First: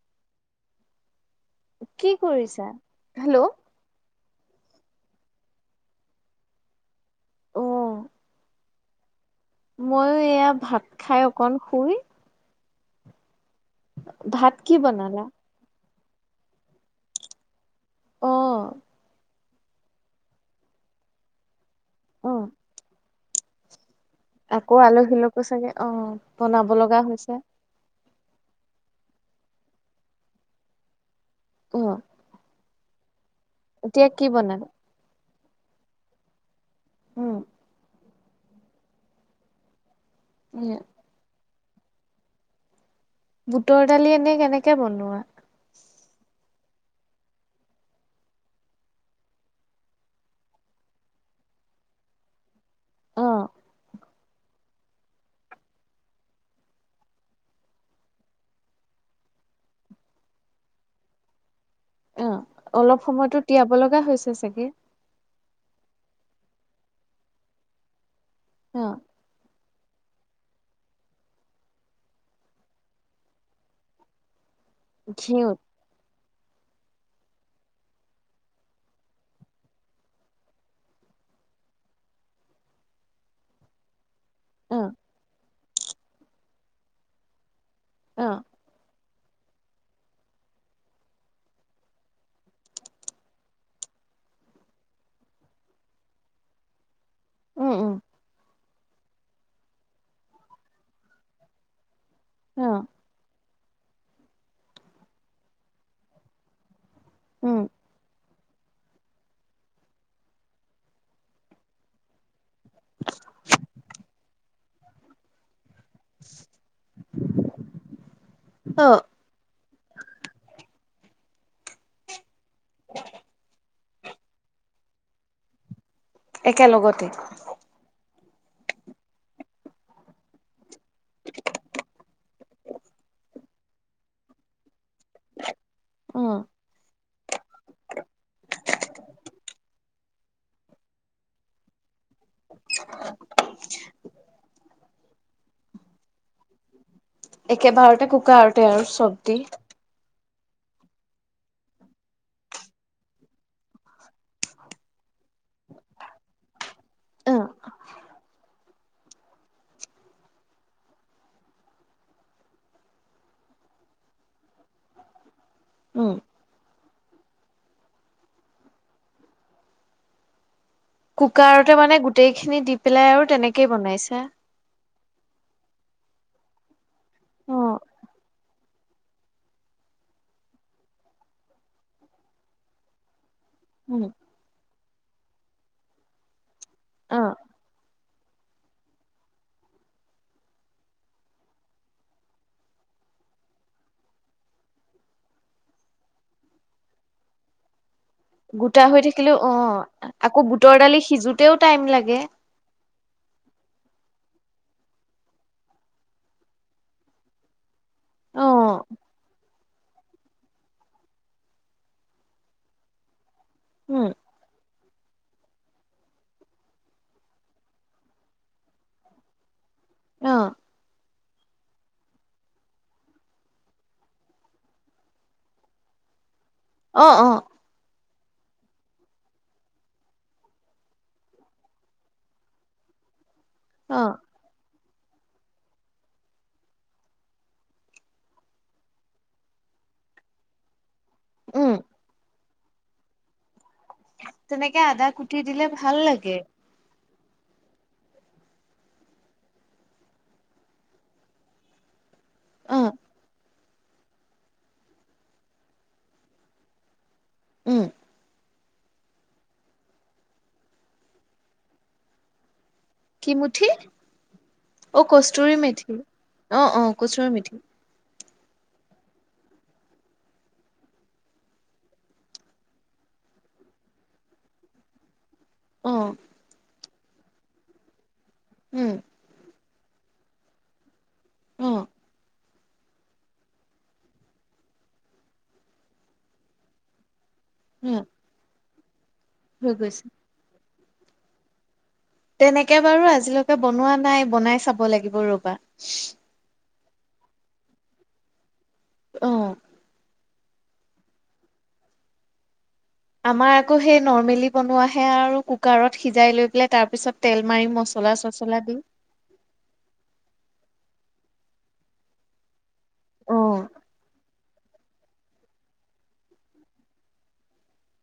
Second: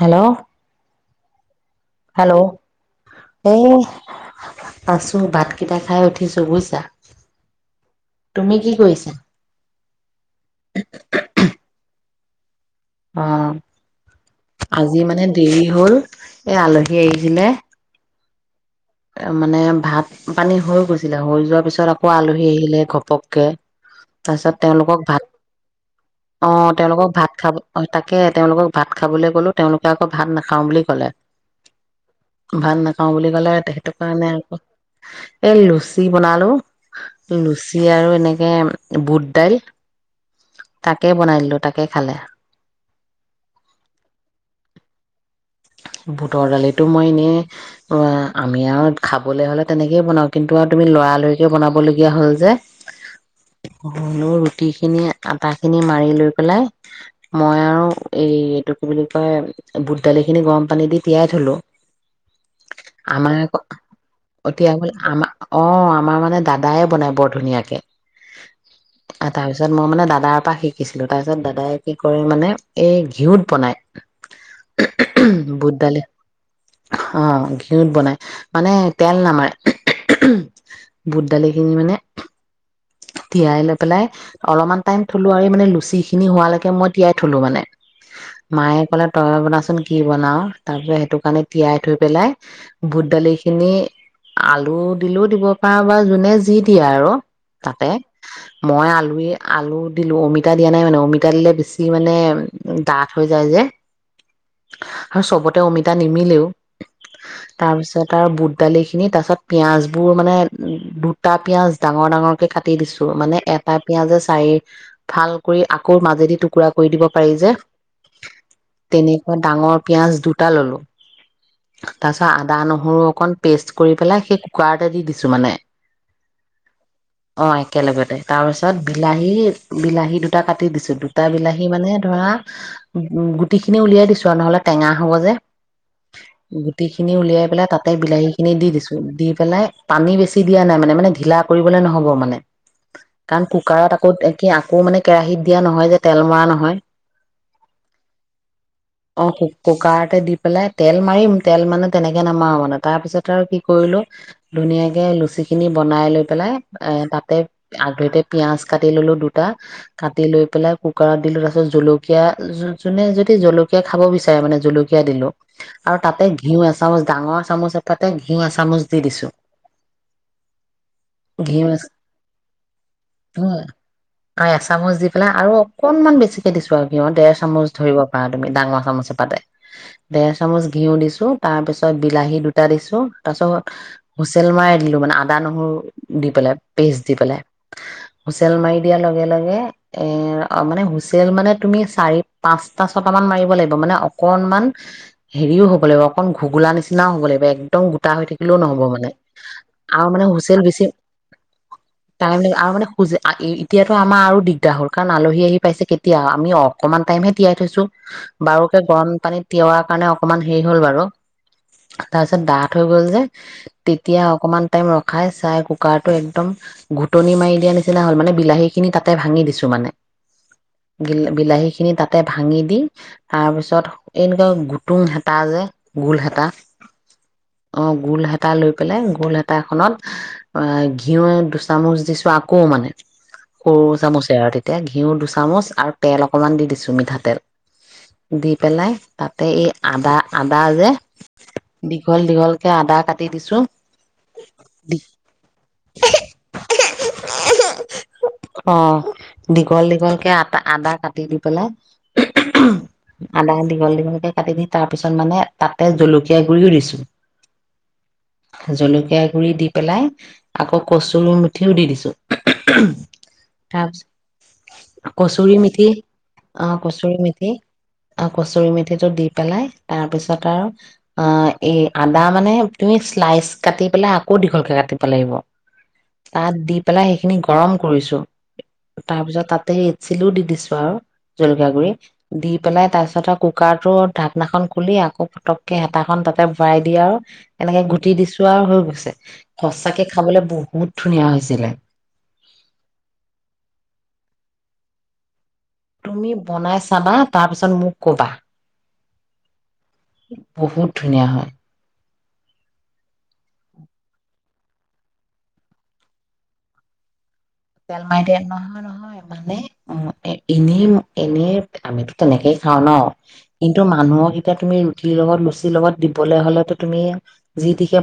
Hello. কি hello. কৰিছা? Hello. এই আছো ভাতকেইটা খাই উঠিছো বুইছা! তুমি কি কৰিছা? মই এয়া ভাত খাই অকন শুই [unintelligible] ভাত কি আজি বনালা? মানে দেৰি হ'ল। এ আলহী আহিছিলে অ'। মানে ভাত-পানী হৈ গৈছিলে হৈ যোৱাৰ পিছত পিছত আকৌ আলহী অ', আহিলে ঘপক কে তাৰপিছত আকৌ তেওঁলোকক আলহী ভাত, লোকো চাগে অ', বনাব অ' লগা তেওঁলোকক হৈছে। ভাত খাব, অ' তাকে তেওঁলোকক ভাত খাবলৈ গ'লোঁ, তেওঁলোকে আকৌ ভাত নাখাওঁ বুলি ক'লে। অ'। ভাত নাখাওঁ বুলি কলে তেখে এতিয়া টোকানে কি আক' বনালা? এ লুচি বনালো। উম, লুচি আৰু এনেকে এ বুটদাইল সেয়া তাকে বনাই দিলোঁ তাকে কে খালে বুটৰ দালি এনেই কেনেকে বনোৱা? বুটৰ দালিত এইটো মই এনেই, অ' আমি আৰু খাবলৈ হ'লে তেনেকেই বনাও কিন্তু আৰু তুমি লৰালৰিকে বনাবলগীয়া হ'ল যে! অ' ধনু ৰুটি খিনি আটা খিনি মাৰি লৈ পেলাই মই আৰু এই এইটো কি বুলি কয় বুট দালি খিনি গৰম পানী দি তিয়াই থলোঁ। অ', অলপ সময়তো তিয়াব লগা হৈছে চাগে? [unintelligible] দাদায়ে বনায় বৰ ধুনীয়াকে অ', আ তাৰপিছত মই মানে দাদাৰ পৰা শিকিছিলো তাৰপিছত দাদাই কি কৰে মানে, এই ঘিউত বনায়! ঘিঁউত অ' ঘিঁউত বনায়, মানে তেল নামাৰে। বুট দালিখিনি মানে, তিয়াই লৈ পেলাই অলমান অ', টাইম থ'লো মানে লুচিখিনি হোৱালৈকে মই তিয়াই থ'লো মানে! অ', মায়ে ক'লে তইয়ে বনাচোন কি বনাওঁ তাৰপিচত সেইটো কাৰণে তিয়াই থৈ পেলাই বুট দালি খিনি আলু দিলেও দিব পাৰা বা যোনে যি দিয়ে আৰু উম, তাতে, উম, মই আল আৰু এই আলু দিলোঁ, অমিতা দিয়া নাই মানে অমিতা দিলে বেছি মানে অ', ডাঠ হৈ যায় যে আৰু চবতে অমিতা নিমিলেও। উম, তাৰপিছত আৰু বুট দালিখিনি তাৰ পাছত পিয়াঁজবোৰ মানে দুটা পিয়াঁজ ডাঙৰ-ডাঙৰ কাটি দিছো মানে এটা পিয়াজে চাৰি ভাল কৰি আক আকৌ মাজেদি টুকুৰা কৰি দিব পাৰি যে অ', তেনে ডাঙৰ পিয়াঁজ দুটা ললোঁ, তাপিছত আদা-নহৰু অকণ পেষ্ট কৰি পেলাই সেই কুকাৰতে দি দিছো মানে। একেলগতে তাৰ পাছত বিলাহী, বিলাহী দুটা কাটি কাটি দিছোঁ দুটা বিলাহী মানে ধৰা, গুটিখিনি উলিয়াই দিছোঁ [unintelligible] টেঙা হ'ব যে, অ', গুটি খিনি উলিয়াই পেলাই তাতে বিলাহীখিনি দি দিছোঁ। দি পেলাই পানী বেছি দিয়া নাই মানে-মানে ঢিলা কৰিবলে নহ'ব মানে। কাৰণ কুকাৰত আকৌ একে আকৌ মানে কেৰাহিত দিয়া নহয় যে তেল মৰা নহয়। একেবাৰতে কুকাৰতে আৰু চব অ' দি কুকাৰতে দি পেলাই তেল মাৰিম, তেল মানে তেনেকে নামাৰো মানে তাৰপিছত আৰু কি কৰিলো ধুনীয়াকে লুচিখিনি বনাই লৈ পেলাই। এ' তাতে অ', আগধৰিতে পিয়াঁজ কাটি ললো দুটা। কাটি লৈ পেলাই কুকাৰত দিলো তাৰ পিছত জলকীয়া যোনে যদি জলকী কিবা খাব বিচাৰে মানে জলকীয়া দিলোঁ। আৰু উম। তাতে ঘিঁউ এচামুচ ডাঙৰ চামুচ এফাতে ঘি ঘিঁউ এচামুচ দি দিছোঁ। কুকাৰতে মানে গোটেইখিনি দি পেলাই আৰু তুমি তেনেকেই বনাইছে। অ এচামুচ দি আৰু অকনমান বেছিকে দিছো আৰু। ডেৰ চামুচ অ', ধৰিব পাৰা। তুমি ডাঙৰ চামুচে এপাতে, দেৰ চামুচ ঘিউ দিছো তাৰ পিছত বিলাহী দুটা দিছো। উম। [unintelligible] দিলোঁ মানে আদা নহৰু দি পেলাই, পেষ্ট দি অ' পেলাই। হুইচেল মাৰি দিয়া লগে-লগে এ মানে হুইচেল মানে তুমি চাৰি-পাঁচটা ছটামান মাৰিব লাগিব মানে অকনমান, হেৰিও হ'ব লাগিব অকন ঘুগলা নিচিনাও হ'ব লাগিব একদম গোট গোটা হৈ থাকিলেও নহ'ব গোটা হৈ মানে। থাকিলেও অ' আৰু মানে আকৌ হুইচেল বুটৰ বেছি, দালি সিজোতেও টাইম লাগে। টাইম লাগিব আৰু মানে হু এতিয়াতো মাৰ আৰু দিগদাৰ হ'ল, কাৰণ আলহী আহি পাইছে কেতিয়া? আমি অকনমান টাইমহে তিয়াই থৈছোঁ। বাৰুকে অ', গৰমপানীত তিওৱা কাৰণে অক অকমান হেৰি হ'ল বাৰু, তাৰপিছত ডাঠ হৈ গ'ল যে? উম। তেতিয়া অকমান টাইম ৰখাই চাই কুকাৰটো একদম ঘুটনি মাৰি দিয়া নিচিনা হ'ল। মানে বিলাহী খিনি তাতে ভাঙি দিছো মানে। অ' বিলাহীখিনি তাতে ভাঙি দি তাৰপিছত এনেকুৱা গুটুং হেতা যে? গোল হেতা? অ' অ'। অ গোল হেতা লৈ পেলাই গোল হেতাখনত ঘিঁউ দুচামুচ দিছোঁ আকৌ মানে। সৰু অ' চামুচেৰে আৰু তেতিয়া ঘি ঘিউ দুচামুচ আৰু তেল অকণমান দি দিছোঁ মিঠাতেল। দি পেলাই তাতে এই আদা-আদা যে। উম দীঘল দীঘল আদা কাটি দিছোন তেনেকে আদা কুটি দিলে ভাল লাগে অ দীঘল দীঘলকে আদ আদা কাটি দি পেলাই অ' আদা দীঘল দীঘলকে কাটি দি তাৰ পিছত মানে তাতে জলকীয়া গুৰিও দিছো উম জলকীয়া গুৰি দি পেলাই আকৌ কচুৰ মুঠিও দি দিছোঁ কি মুঠি অ কচুৰি কস্তুৰী মিঠি মেঠি অ অ কচুৰ মেঠি কচৰি মেথিটো দি পেলাই তাৰপিছত আৰু এই আদা মানে তুমি শ্লাইচ কাটি পেলাই আকৌ দীঘলকৈ কাটিব লাগিব অ' তাত দি্বপ পেলাই সেইখিনি গৰম কৰিছো উম তাৰপিছত তাত তাতে ৰেডচিলো ও দি দিছোঁ আও জলকীয়া অ' গুৰি দিপ পেলাই তাৰ পিছত আৰু কুকাৰ টো ঢাকনাখন খুলি আকৌ পটককে হেতাখন তাতে ভৰাই দিয়ে আৰু এনেকে গুটি দিছো আৰু হৈ গ'ল আছে ৰ গৈছে লে বহুত ধুনীয়া হৈছিলে তেনেকে বাৰু আজিলৈকে বনোৱা নাই বনাই চাব লাগিব ৰবা তুমি বনাইছা চাবা তাৰ পিছত মোক কবা আহ বহুত ধুনীয়া হয় আমাৰ আকৌ সেই নৰৰ্মেলি বনোৱাাহে আৰু কুকাৰত সিজাই লৈ পাই তাৰপিছত তেল মাৰিলে নহয় নহয় মানে উ এ এনেই এনেই আমিতো তেনেকেই খাও ন কিন্তু মানুহৰ এতিয়া তুমি ৰুটিৰ লগত লৰুচিৰ লগত দিবলৈ হলেতো তুমি যিতি কে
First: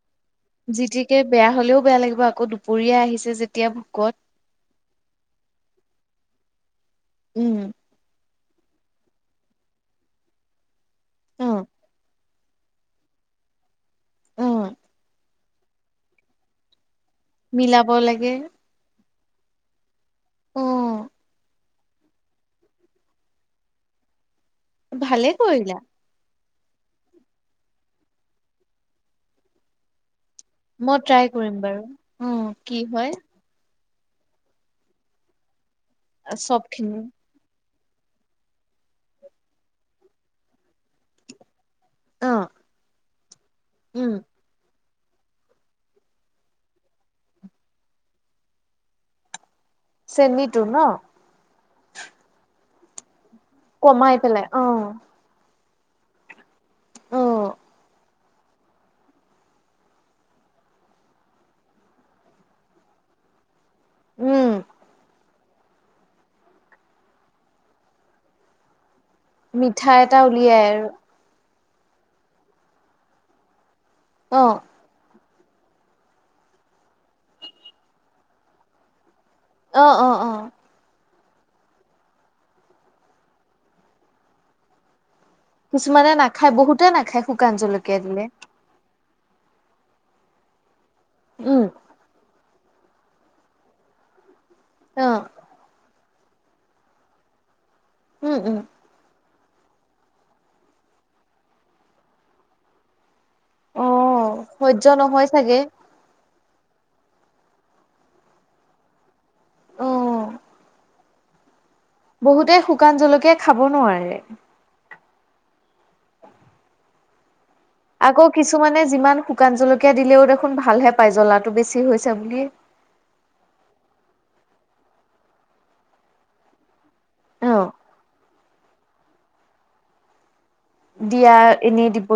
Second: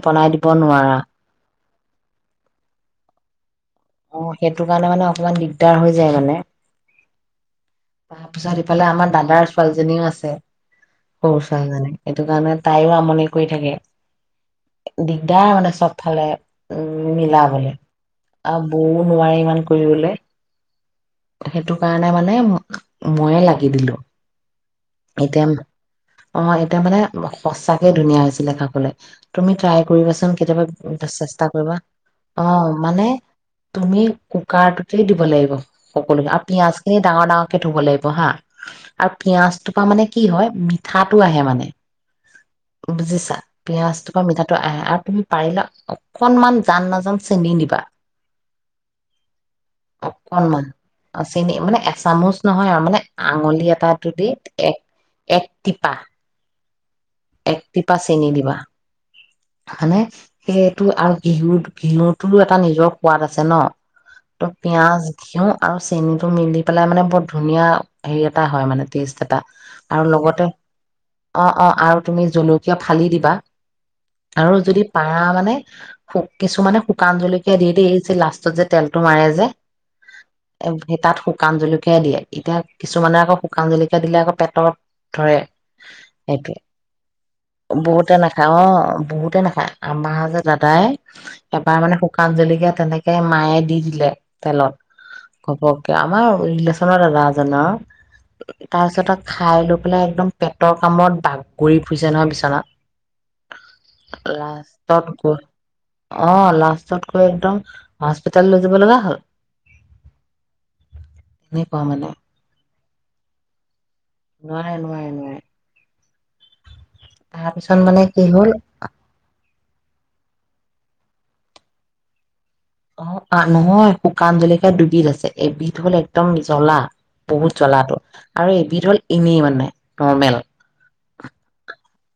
জিতিকে বেয়া হলেও বেয়া লাগিব আকৌ দুপৰীয়া আহিছে যেতিয়া ভোকত অ সেইটো কাৰণে মানে অকমান দিগদাৰ হৈ যায় মানে উম তাৰপিছত ইফালে আমাৰ দাদাৰ ছোৱালীজনীও আছে সৰু ছোৱালীজনী সেইটো কাৰণে তাইও আমনি কৰি থাকে দিগদাৰ মানে চবফালে উ মিলাব লাগে ক নোৱাৰে ইমান কৰিবলে অ সেইটো কাৰণে মানে ম ময়ে লাগি দিলোঁ। ভালে কৰিলা। অ এতিয়া মানে সঁচাকে ধুনীয়া হৈছিলে খাবলে। তুমি ট্ৰাই কৰিবাচোন। কেতিয়াবা মই ট্ৰাই চেষ্টা কৰিম কৰিবা। বাৰু অ কি মানে হয় তুমি কুকাৰটোতেই দিব লাগিব। সকলোখিনি আৰু চব পিয়াজখিনি খিনি ডাঙৰ ডাঙৰকে থ'ব লাগিব হা আৰু পিয়াঁজটোৰপৰা মানে কি হয় মিঠাটো আহে মানে! অ বুজিছা উম পিয়াজটোৰপৰা মিঠাটো আহে আৰু। তুমি পাৰিলে অকনমান জান নাজান চেনি দিবা। চেনীটো অকণমান, ন অ চেনি মানে এচামুচ নহয় আৰু মানে আঙুলি এটাটো কমাই দি পেলাই অ এক এক টিপা অ একটিপা চে চেনি দিবা, মানে সেইটো আৰু ঘিঁউ ঘিঁউটোৰো এটা নিজৰ সোৱাদ আছে ন? ত উম পিয়াঁজ ঘিউ আৰু চেনীটো মিলি পেলাই মানে বৰ ধুনীয়া হেৰি এটা হয় মানে। টেষ্ট এটা মিঠা আৰু এটা লগতে উলিয়াই আৰু অ অ আৰু তুমি জলকীয়া ফালি দিবা। অ আৰু যদি পাৰা মা মানে শু কিছুমানে শুকান জলকীয়া দি এইযে লাষ্টত যে তেলটো মাৰে যে অ অ অ স যে এ তাত শু। শুকান জলকীয়া দিয়ে, এতিয়া কিছুমানে আকৌ শুকান জলকীয়া দিলে আকৌ পেটৰ কিছুমানে নাখায়। বহুতে নাখায় শুকান জলকীয়া দিলে। বহুতেই নাখায়। আমাৰ যে দাদাই উম। এবাৰ মানে শুকান জলকীয়া তেনেকে মায়ে দি দিলে তেলত অ', ঘপক আমাৰ ৰিলেশচনৰ দাদা এজনৰ উম, উম, তাৰপিছত আকৌ খাই লৈ পেলাই একদম পেটৰ কামোৰত বাগৰি ফুৰিছে নহয় বিচনাত। অ' সহ্য লাষ্টত নহয় গৈ চাগে? অ, লাষ্টতকৈ একদম হস্পিটাল লৈ যাব লগা হ'ল। অ'। এনেকুৱা মানে বহুতে শুকান জলকীয়া খাব নোৱাৰে। ও মানে কি আকৌ হ'ল কিছুমানে যিমান শুকান জলকীয়া দিলেও দেখোন ভা ভালহে পায় জ্বলাটো বেছি হৈছে বুলি। অ' আ- নহয়, শুকান জলকী‌য়া দুবিধ আছে। এবিধ হ'ল একদম জ্বলা বহুত অ', জলাটো। আৰু এবিধ হ'ল এনেই মানে, নৰ্মেল। দিয়াৰ এনে দিব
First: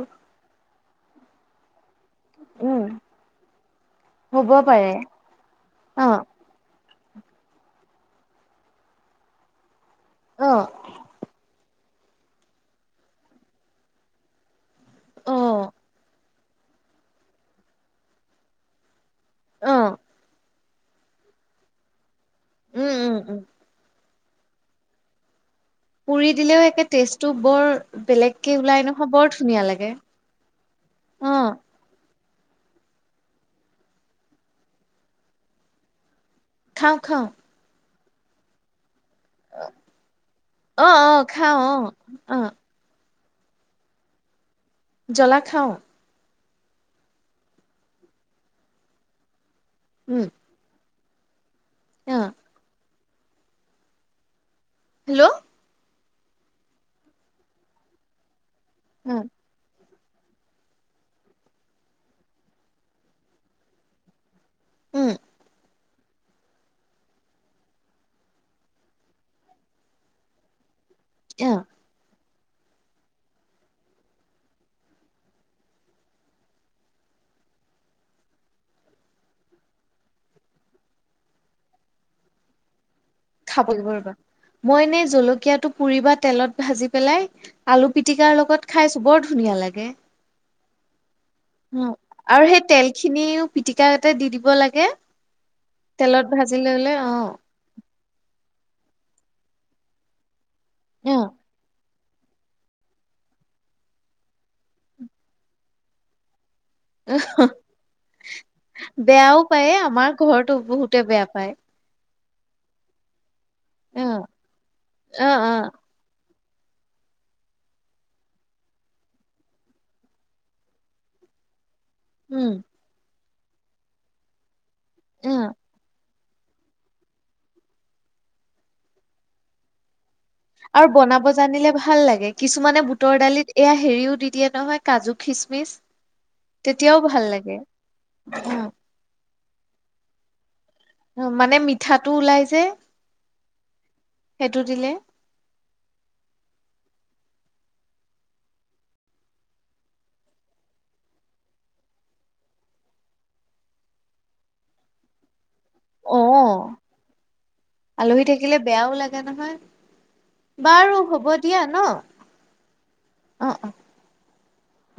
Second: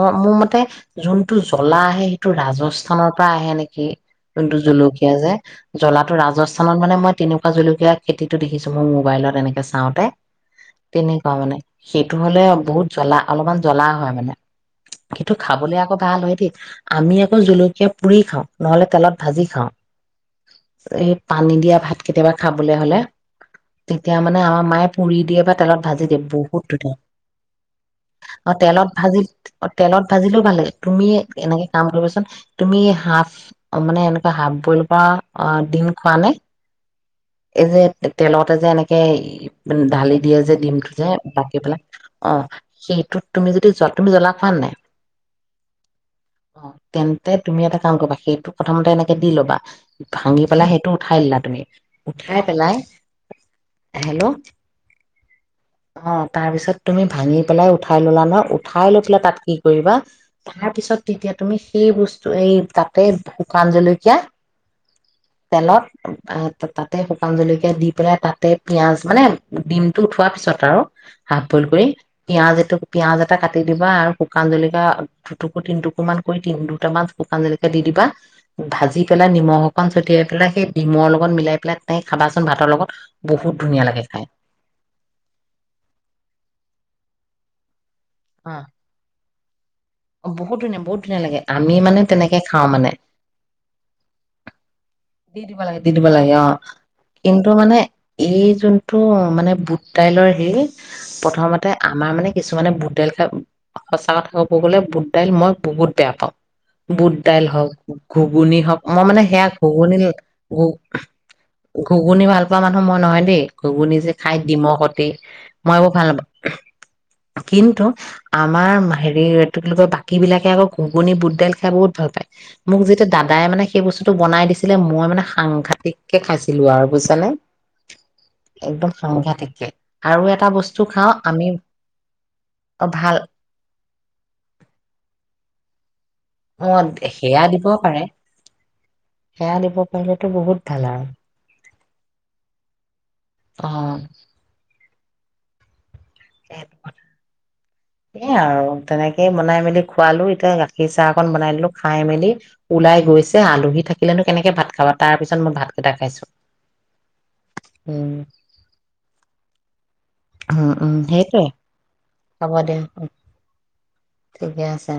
অ' মোৰ মতে যোন তো জ্বলাহে টো উম, ৰাজস্থানৰ পৰা আহে নেকি? হ'ব যোনটো পাৰে জলকীয়া যে? জ্বলাটো অ', ৰাজস্থানত মানে মই তেনেকুৱা জলকীয়া খেতিটো দেখিছোঁ মই। মোবাইলত এনেকৈ চাওঁ তে অ', তেনেকুৱা মানে। সেইটো হ'লে বহুত জ্বলা- অলপমান জ্বলা হয় মানে। অ', সেইটো অ'। খাবলে আকৌ ভাল হয় দেই। আমি আকৌ জুলকীয়া পুৰি খাওঁ। নহলে তেলত ভাজি খাওঁ। এই পানী দিয়া ভাত কেতিয়াবা খাবলৈ উম, হলে উম, উম, তেতিয়া মানে আমাৰ মায়ে পুৰি দিয়ে বা তেলত ভাজি দিয়ে পুৰি বহুত দিলেও একে ধুনীয়া টেষ্টটো বৰ অ বেলেগকে তেলত ওলাই নহয়, ভাজি বৰ ধ তেলত ভাজিলেও ভাল লাগে। তুমি অ', এনেকে কাম কৰিবাচোন তুমি হাফ মানে এনেকুৱা হাফ বইল কৰা ডিম খোৱা নে? খাওঁ খাওঁ এই যে তেলতে যে এনে ঢালি দিয়ে যে অ ডিমটোতে অ বাকী খাওঁ অ পেলাই, অ সেইটোত তুমি যদি জ- তুমি জ্বলা [unintelligible] জ্বলা খাওঁ। অ' তেন্তে তুমি এটা কাম কৰিবা। সেইটো প্ৰথমতে এনেকে দি ল'বা উম ভাঙি পেলা সেই তো উঠাই দিলা তুমি অ উঠাই পেলাই হেল্ল'? হেল্ল'? অ' তাৰ পিছত তুমি ভাঙি পেলাই উঠাই ল'লা ন'? উ খাই লৈ অ পেলাই তাত কি কৰিবা তাৰ পিছত তেতিয়া তুমি সেই বস্তু এই তাতে শুকান জলকীয়া উম তেলত আ- ত- তাতে শুকান জলকীয়া দি পেলাই তাতে পিঁয়াজ মানে, ডিমটো উঠোৱাৰ পিছত আৰু। হাফ অ বইল কৰি পিয়াজ এটো- পিয়াজ এটা কাটি দিবা আৰু শুকান জলকীয়া দুটুকুৰ- তিনটুকুৰমান কৰি তিন- দুটামান শুকান জলকীয়া দি দিবা। ভাজি পেলাই নিমখ অকণ ছটিয়াই পেলাই সেই ডিমৰ লগত মিলাই পেলাই তেনেতে খাবাচোন ভাতৰ লগত। বহুত খাব ধুনীয়া লাগিব লাগে ৰ'বা। খাই মই নে জলকীয়াটো পুৰি বা তেলত ভাজি পেলাই আলু পি পিতিকাৰ অ লগত খাইছোঁ। বৰ ধুনীয়া লাগে। অ', বহুত ধুনীয়া বহুত ধুনীয়া লাগে আমি উম মানে তেনেকে আৰু সেই খাওঁ মানে তেলখিনিও পিটিকাতে দি দিব লাগে। দি দিব লাগে- দি দিব তেলত লাগে, ভাজি অ'। ললে অ কিন্তু মানে এই যোনটো মানে বুট-দাইলৰ হেৰি অ প্ৰথমতে আমাৰ মানে কিছুমানে বুট দাইল খাই- সঁচা কথা কব গ'লে, বুট দাইল মই বহুত বেয়া পাওঁ। বুট-দাইল হওঁক, ঘুগুনী হওঁক, মই মানে বেয়াও সেয়া পায় আমাৰ ঘুগুনি- ঘৰতো ঘু- বহুতে বেয়া পায় ঘুগুনি ভাল [unintelligible] মানুহ মই নহয় দেই। অ ঘুগুনিযে খায় ডিমৰ সতে, অ অ মই এইবোৰ ভাল নাপাওঁ। কিন্তু আমাৰ হেৰি- ইটো কি বুলি কয়- বাকী বিলাকে আকৌ ঘুগুনি, বুট-দাইল খাই বহুত ভাল পায়। উম মোক যেতিয়া দাদাই মানে সেই বস্তুটো বনাই দি মই মানে অ সাংঘাতিক কে খাইছিলো আৰু বুইছা নে? একদম সাংঘাতিক কে। আৰু বনাব জানিলে ভাল লাগে। কিছুমানে অ ভাল বুটৰ দালিত এয়া হেৰিও দি দিয়ে নহয়, কাজু খিচমিচ। তেতিয়াও ম- এ ভাল সেয়া লাগে দিব পাৰে। সেয়া দিব পাৰিলেতো বহুত ভাল আৰু অ' মানে মিঠাটো ওলাই যে, অ সেইটো দিলে। [unintelligible] এ আৰু তেনেকে বনাই মেলি খুৱালোঁ। এতিয়া গাখীৰ চাহ অকন বনাই দিলোঁ। খাই-মেলি ওলাই গৈছে। আলহী থাকিলেনো কেনেকে ভাত খাবা? তাৰ পিছত মই ভাত অ'। উম আলহী থাকিলে বেয়াও লাগে নহয়? উম উম বাৰু হ'ব সেইটোৱে দিয়া ন'? হ'ব দে অ ঠিকে আছে।